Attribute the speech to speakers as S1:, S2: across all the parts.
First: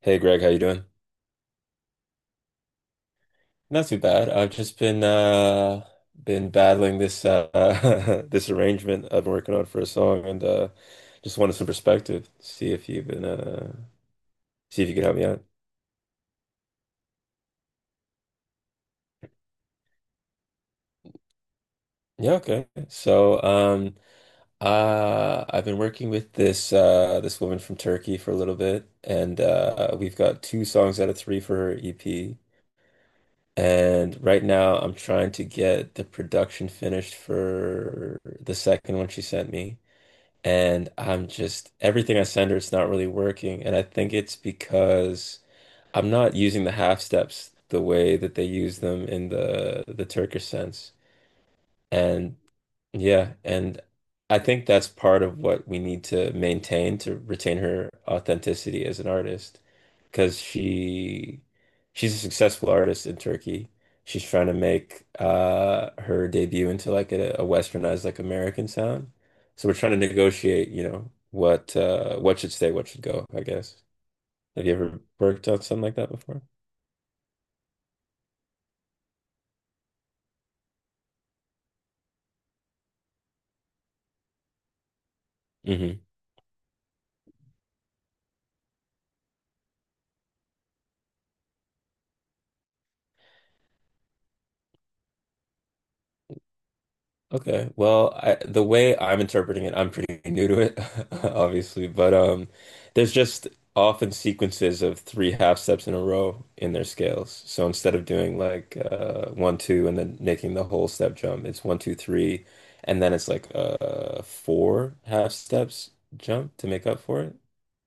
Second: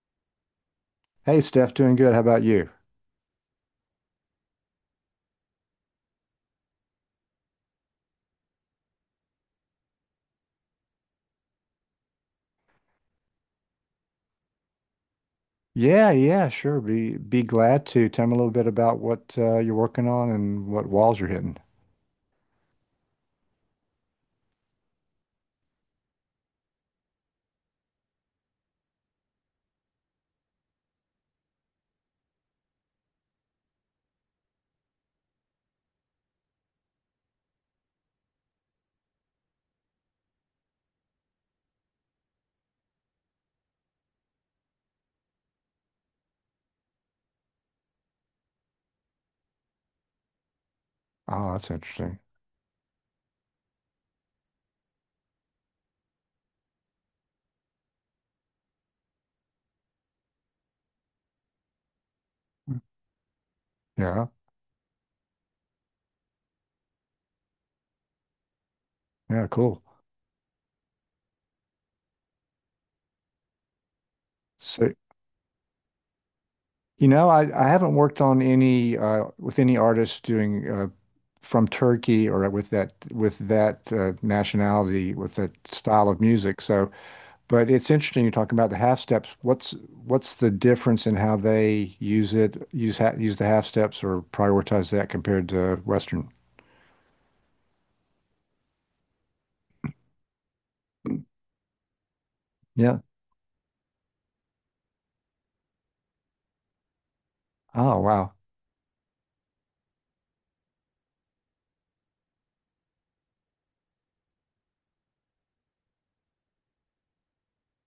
S1: Hey Greg, how you doing?
S2: Hey Steph, doing good. How about you?
S1: Not too bad. I've just been battling this this arrangement I've been working on for a song and just wanted some perspective. See if you've been see if you could help me out.
S2: Yeah, yeah, sure. Be glad to. Tell me a little bit about what you're working on and what walls you're hitting.
S1: Yeah, okay. I've been working with this woman from Turkey for a little bit and we've got two songs out of three for her EP. And right now, I'm trying to get the production finished for the second one she sent me. And I'm just, everything I send her, it's not really working. And I think it's because I'm not using the half steps the way that they use them in the Turkish sense.
S2: Oh, that's interesting.
S1: And yeah, and I think that's part of what we need to maintain to retain her authenticity as an artist, because she's a successful
S2: Mm.
S1: artist in Turkey. She's
S2: Yeah,
S1: trying to make her debut into like a westernized like American sound.
S2: yeah,
S1: So we're
S2: cool.
S1: trying to negotiate, you know, what should stay, what should go, I guess. Have you
S2: So,
S1: ever worked on something like that before?
S2: I haven't worked on any with any artists doing from Turkey or with that nationality with that
S1: Mm-hmm.
S2: style of music. So. But it's interesting you're talking about the half steps. What's the difference in how they use it, use ha use the half steps or prioritize that compared to Western?
S1: Okay. The way I'm interpreting it, I'm pretty new to it, obviously, but
S2: Yeah.
S1: there's just often sequences of three half steps in a row in their scales. So instead
S2: Oh,
S1: of
S2: wow.
S1: doing one, two, and then making the whole step jump, it's one, two, three, and then it's four half steps jump to make up for it,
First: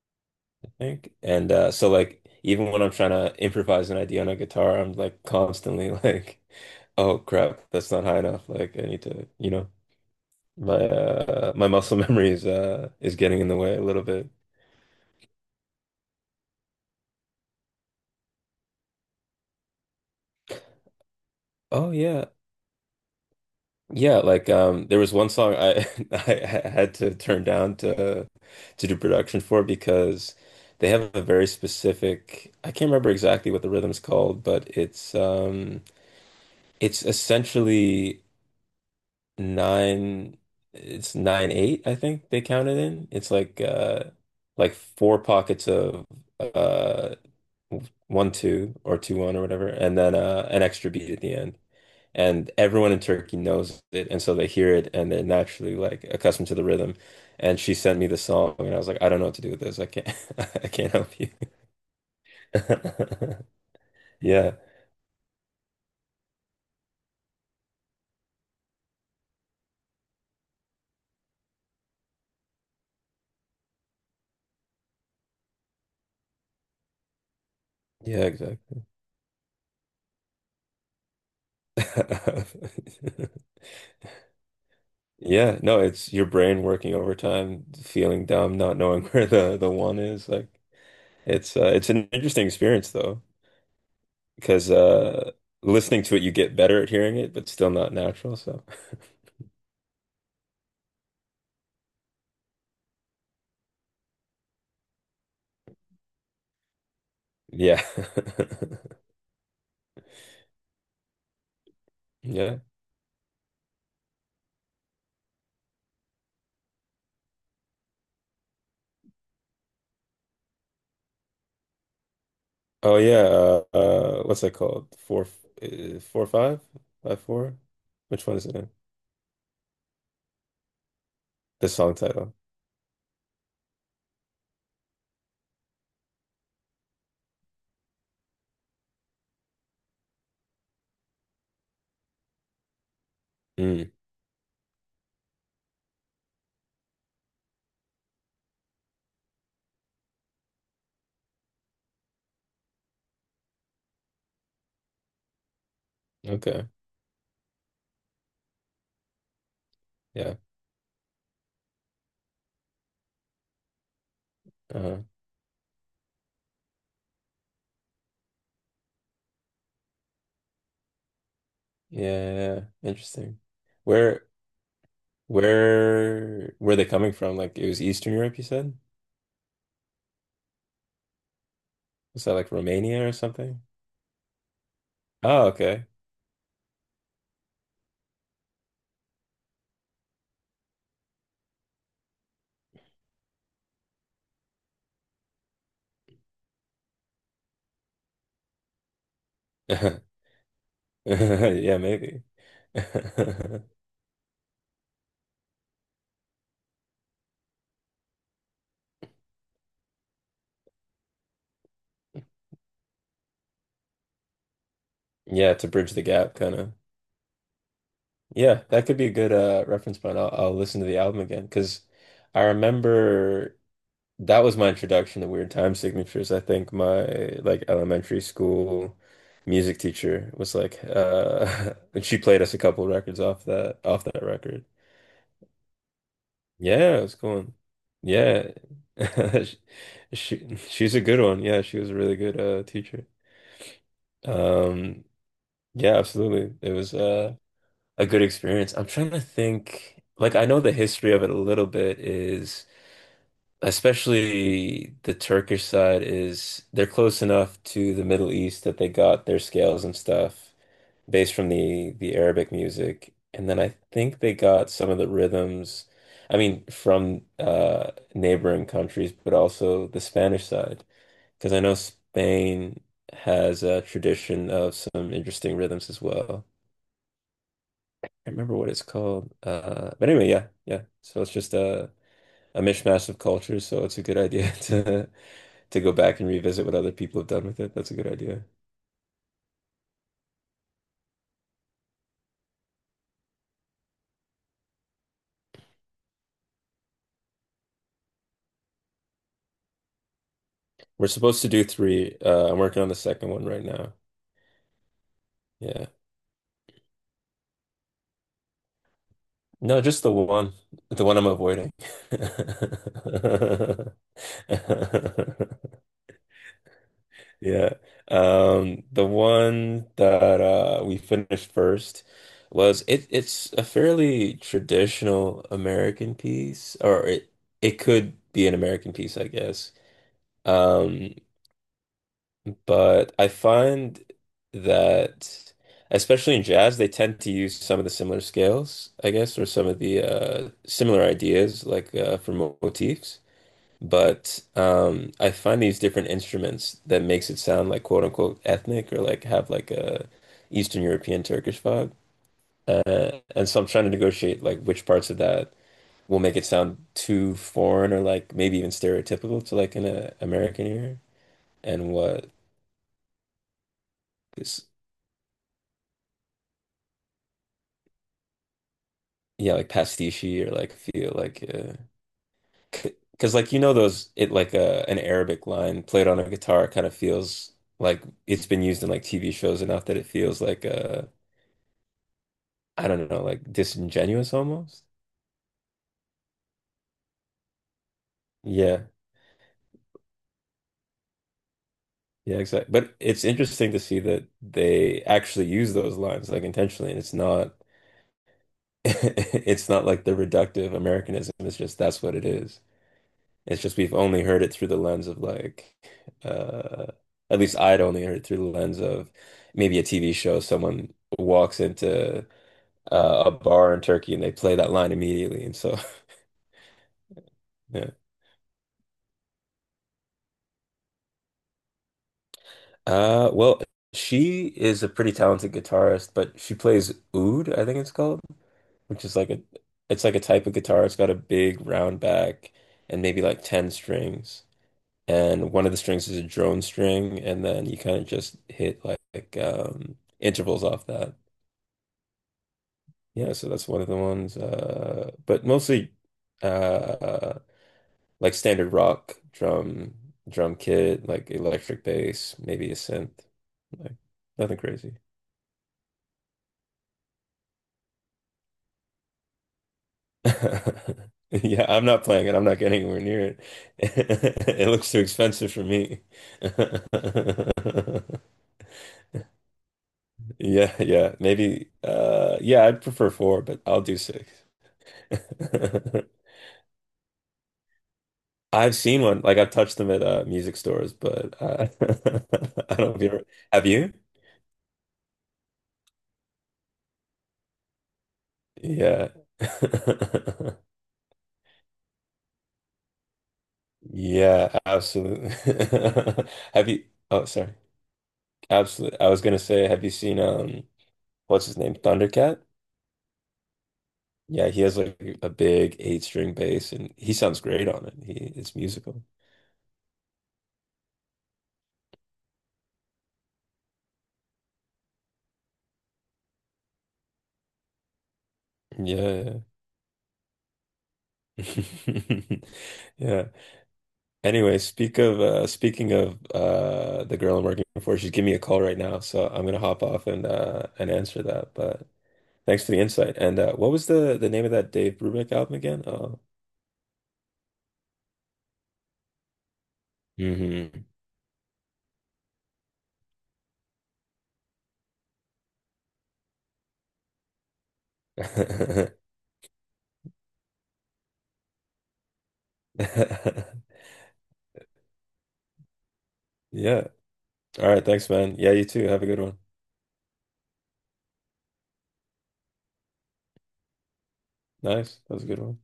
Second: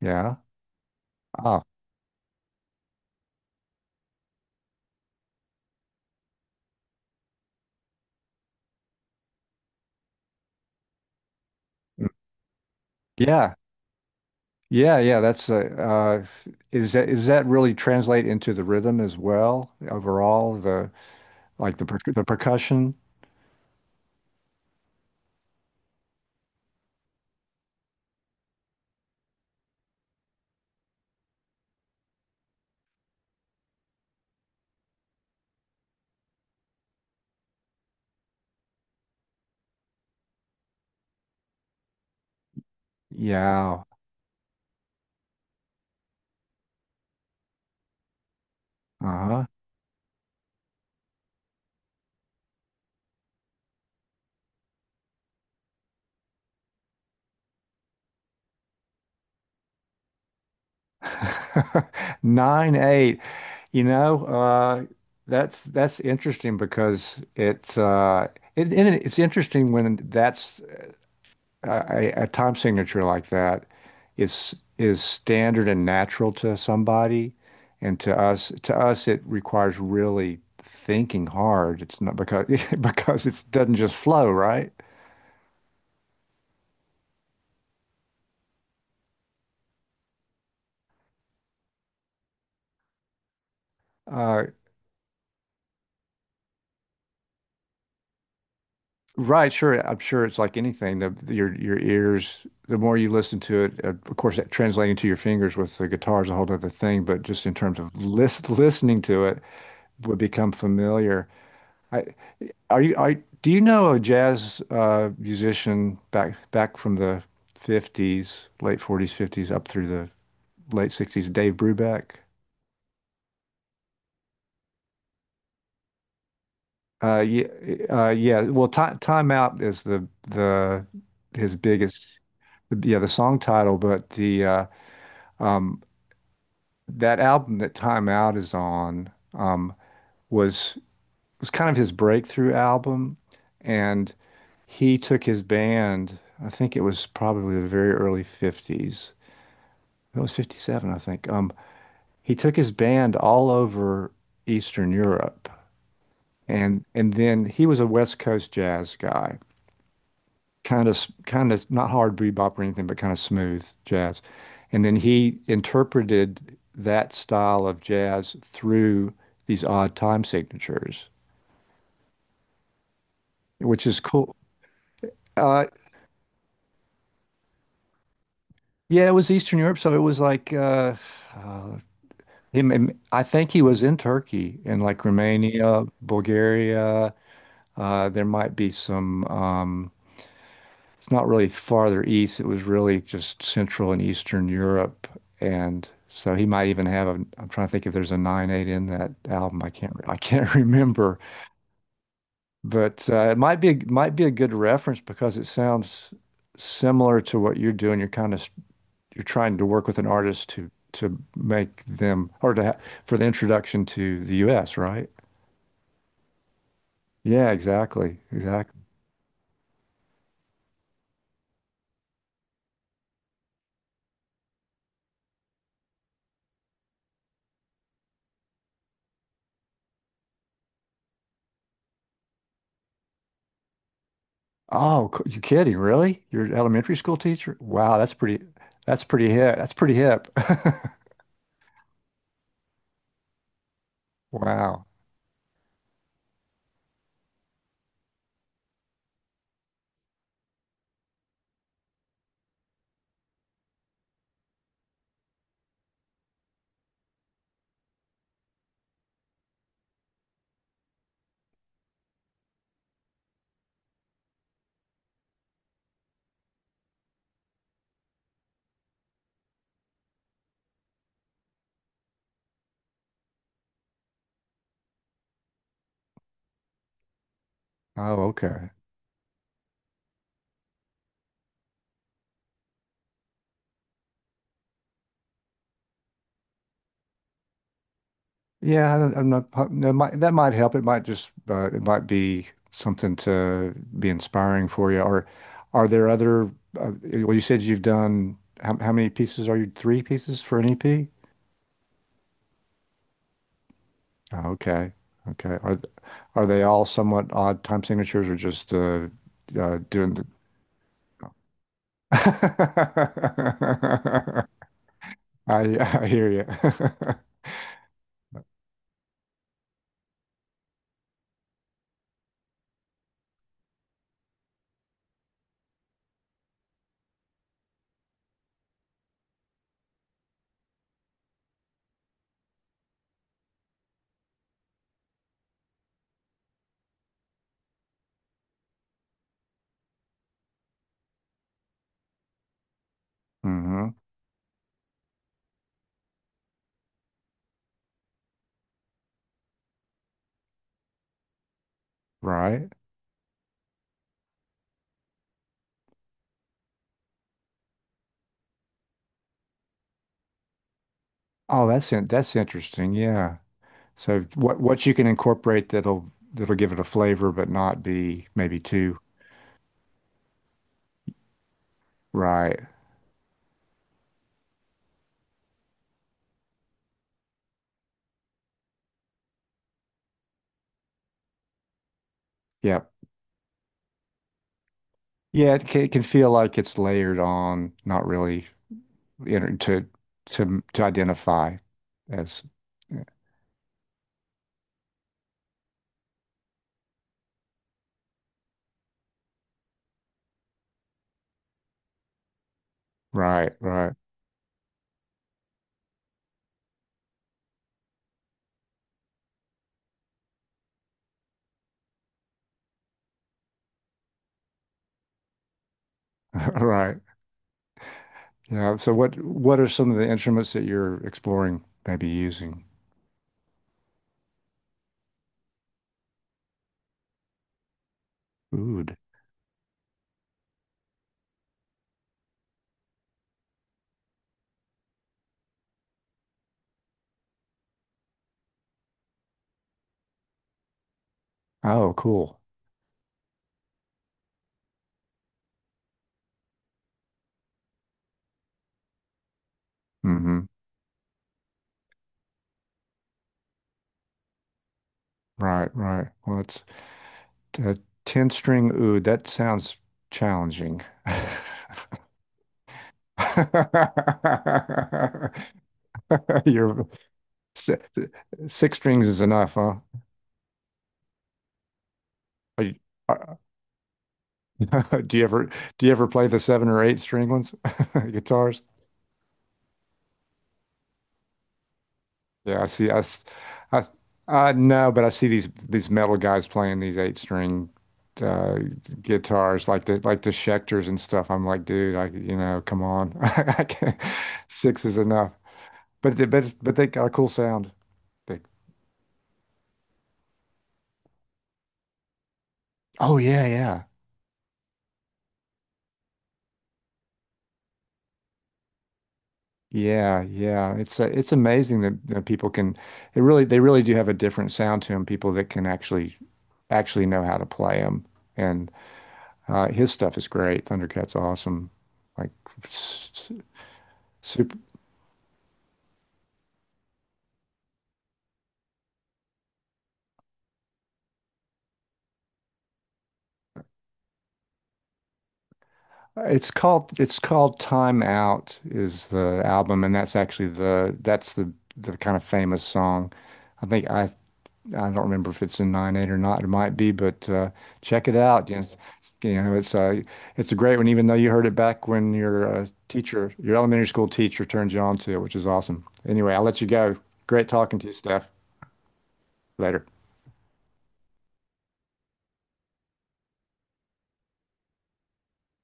S2: Yeah.
S1: I think. And
S2: Oh,
S1: so like even when I'm trying to improvise an idea on a guitar, I'm like constantly like, oh crap, that's not high enough. Like I need to, you know. My muscle
S2: mm.
S1: memory is getting in
S2: Yeah.
S1: the way a little bit.
S2: Yeah, yeah. That's Is that really translate into the rhythm as well overall, the like the
S1: Oh
S2: per the
S1: yeah.
S2: percussion?
S1: Yeah, there was one song I I had to turn down to do production for because they have a very specific I can't remember exactly what the rhythm's called, but it's essentially nine it's 9/8, I think they count it in. It's
S2: Yeah.
S1: like four pockets of uh 1 2 or 2 1 or
S2: Uh-huh.
S1: whatever, and then an extra beat at the end. And everyone in Turkey knows it, and so they hear it, and they're naturally like accustomed to the rhythm. And she sent me the song, and I was like, I don't know what to do with this. I can't, I can't help you.
S2: 9/8. You know,
S1: Yeah,
S2: uh, that's interesting because it's it, and it- it's interesting when that's a time signature like that is standard and natural to somebody, and to
S1: yeah,
S2: us to
S1: exactly.
S2: us it requires really thinking hard. It's not because because it doesn't just flow, right?
S1: Yeah, no, it's your brain working overtime, feeling dumb, not knowing where the one is. Like, it's an interesting experience, though.
S2: Uh,
S1: Because listening to it, you get better at hearing it, but still not natural. So,
S2: Right, sure. I'm sure it's like anything. Your ears, the more you listen to it, of course, that translating to your fingers with the guitar is a whole other thing. But just in terms
S1: yeah,
S2: of listening to it, would become familiar. I
S1: yeah.
S2: are you I do you know a jazz musician back from the 50s, late 40s, 50s, up through the late 60s, Dave Brubeck?
S1: Oh yeah. What's that called? Four, four, five, five,
S2: Yeah,
S1: four. Which one
S2: yeah.
S1: is it
S2: Well,
S1: in?
S2: Time Out is the his
S1: The song
S2: biggest,
S1: title.
S2: yeah, the song title, but the Um, that album that Time Out is on was was kind of his breakthrough album,
S1: Mm,
S2: and he took his band. I think it was probably the very early 50s. It was 57, I think. He took his band all over Eastern Europe,
S1: okay.
S2: and then he was a West Coast jazz guy,
S1: Yeah.
S2: kind of not hard bebop or anything, but kind of smooth jazz. And then
S1: Uh-huh.
S2: he interpreted that style of jazz through these odd time signatures,
S1: Yeah, yeah, yeah. Interesting.
S2: which is
S1: Where,
S2: cool. Uh,
S1: where are they coming from? Like it was Eastern Europe, you said?
S2: yeah, it was Eastern Europe, so it was like uh,
S1: Was that like Romania or
S2: I think he
S1: something?
S2: was in Turkey and like
S1: Oh,
S2: Romania,
S1: okay.
S2: Bulgaria. There might be some. It's not really farther east. It was really just Central and Eastern Europe. And so he might even have a, I'm trying to think if there's a 9/8 in that album. I can't remember,
S1: Yeah, maybe.
S2: but it might be a good reference because it sounds similar to what you're doing. You're trying to work with an artist to make them, or to, ha for the introduction to the US, right?
S1: Yeah, to bridge the gap, kind of.
S2: Yeah, exactly.
S1: Yeah,
S2: Exactly.
S1: that could be a good reference point. I'll listen to the album again because I remember that was my introduction to Weird Time Signatures. I think my like elementary school music teacher was like, and she played us a couple records off that record.
S2: Oh, you kidding? Really? You're an elementary
S1: Yeah, it was
S2: school
S1: cool.
S2: teacher? Wow,
S1: Yeah,
S2: That's pretty hip. That's pretty hip.
S1: she's a good one. Yeah, she was a really good teacher.
S2: Wow.
S1: Um, yeah, absolutely. It was. A good experience. I'm trying to think, like I know the history of it a little bit is especially the Turkish side is they're close enough to the Middle East that they got their scales and stuff based from the Arabic music. And then I think they got some of the rhythms, I mean, from neighboring countries, but also the Spanish side. Because I know Spain has a tradition of some interesting rhythms as well
S2: Oh,
S1: can't remember
S2: okay.
S1: what it's called. But anyway, yeah, yeah. So it's just a mishmash of cultures. So it's a good idea to go back and revisit what other people have done with it. That's a good idea.
S2: Yeah, I don't, I'm not. That might help. It might just. It might be something to be inspiring for you. Or are there other? Uh, well, you said you've done. How many pieces are you? Three pieces for an
S1: We're
S2: EP?
S1: supposed to do three. I'm working on the second one right now.
S2: Oh, okay. Okay. Are
S1: Yeah.
S2: are they all somewhat odd time signatures, or just
S1: No, just
S2: doing the?
S1: the one I'm avoiding.
S2: I I hear you.
S1: Yeah. The one that we finished first was it it's a fairly traditional American piece, or it could be an American piece, I guess. Um, but I find that especially in jazz, they tend to use some of the similar scales, I guess, or some of the similar ideas like for motifs.
S2: Hmm.
S1: But I find these different instruments that makes it sound like quote unquote ethnic or like have like a Eastern European Turkish vibe.
S2: Right.
S1: And so I'm trying to negotiate like which parts of that will make it sound too foreign or like maybe even stereotypical to like an American ear
S2: Oh,
S1: and
S2: that's in,
S1: what
S2: that's interesting. Yeah. So what
S1: is
S2: what you can incorporate that'll give it a flavor, but not be maybe too
S1: yeah like pastiche or like feel like
S2: right.
S1: because like you know those it like an Arabic line played on a guitar kind of feels like it's been used in like TV shows enough that it feels like I
S2: Yep.
S1: don't know, like disingenuous almost.
S2: Yeah. It can feel like it's layered on, not really
S1: Yeah,
S2: inter to to identify
S1: yeah,
S2: as
S1: exactly. But
S2: yeah,
S1: it's interesting to see that they actually use those lines like intentionally, and it's not it's not like the reductive Americanism. It's just that's what it is.
S2: right.
S1: It's just
S2: Right.
S1: we've only heard it through the lens of uh at least I'd only heard it through the lens of maybe a TV show. Someone walks into a bar in Turkey and they play that line immediately, and so
S2: Right.
S1: yeah.
S2: Yeah. So what are some of the instruments that you're exploring, maybe using?
S1: Well, she is a pretty talented guitarist, but she plays oud, I think it's called,
S2: Oud.
S1: which is like a it's like a type of guitar. It's got a big round back and maybe like 10 strings. And one of the strings is a drone string, and then you kind of just hit like, intervals off that.
S2: Oh, cool.
S1: Yeah, so that's one of the ones. But mostly uh like standard rock drum
S2: Hmm.
S1: drum kit, like electric bass, maybe a synth. Like nothing crazy.
S2: Right. Right. Well, that's Uh, 10 string oud, that sounds challenging.
S1: Yeah, I'm not playing it. I'm not getting anywhere near it. It looks too expensive for me.
S2: You're si- Six strings is enough, huh?
S1: Yeah, yeah. Maybe
S2: Are
S1: yeah,
S2: you,
S1: I'd prefer
S2: uh,
S1: four, but I'll do six.
S2: do you ever do you ever play the seven or eight string ones guitars?
S1: I've seen one. Like I've touched them at music stores, but
S2: Yeah, I
S1: I don't
S2: see.
S1: know
S2: I,
S1: if you ever
S2: s-
S1: have
S2: I, s-
S1: you?
S2: I No, but I see these metal guys playing these eight string uh,
S1: Yeah.
S2: guitars, like the Schecters and stuff. I'm like, dude, come on, I can't,
S1: Yeah,
S2: six is
S1: absolutely.
S2: enough.
S1: Have
S2: But
S1: you
S2: they got a
S1: Oh,
S2: cool
S1: sorry.
S2: sound. They,
S1: Absolutely. I was gonna say, have you seen what's his name? Thundercat?
S2: oh yeah, yeah.
S1: Yeah, he has like a big eight string bass and he sounds great on it. He it's musical.
S2: Yeah, yeah. It's amazing that people can it really they really do have a different sound to them, people that can actually know how to play them. And
S1: Yeah.
S2: his stuff is great. Thundercat's awesome. Like s-
S1: Yeah.
S2: s- super.
S1: Anyway, speaking of the girl I'm working for, she's giving me a call right now, so I'm gonna hop off and answer that. But thanks for the insight. And what was the name of that Dave Brubeck album again? Oh.
S2: It's called Time Out is the album and that's actually
S1: Hmm.
S2: the that's the kind of famous song. I think I don't remember if it's in 9/8 or not. It might be, but check it out. It's, you know, it's a great one, even though you heard it back when your elementary school teacher, turned you on to it, which is awesome. Anyway, I'll let you
S1: Yeah.
S2: go. Great
S1: All
S2: talking
S1: right,
S2: to you,
S1: thanks,
S2: Steph.
S1: man. Yeah, you too. Have a good one.
S2: Later.
S1: Nice. That was a good one.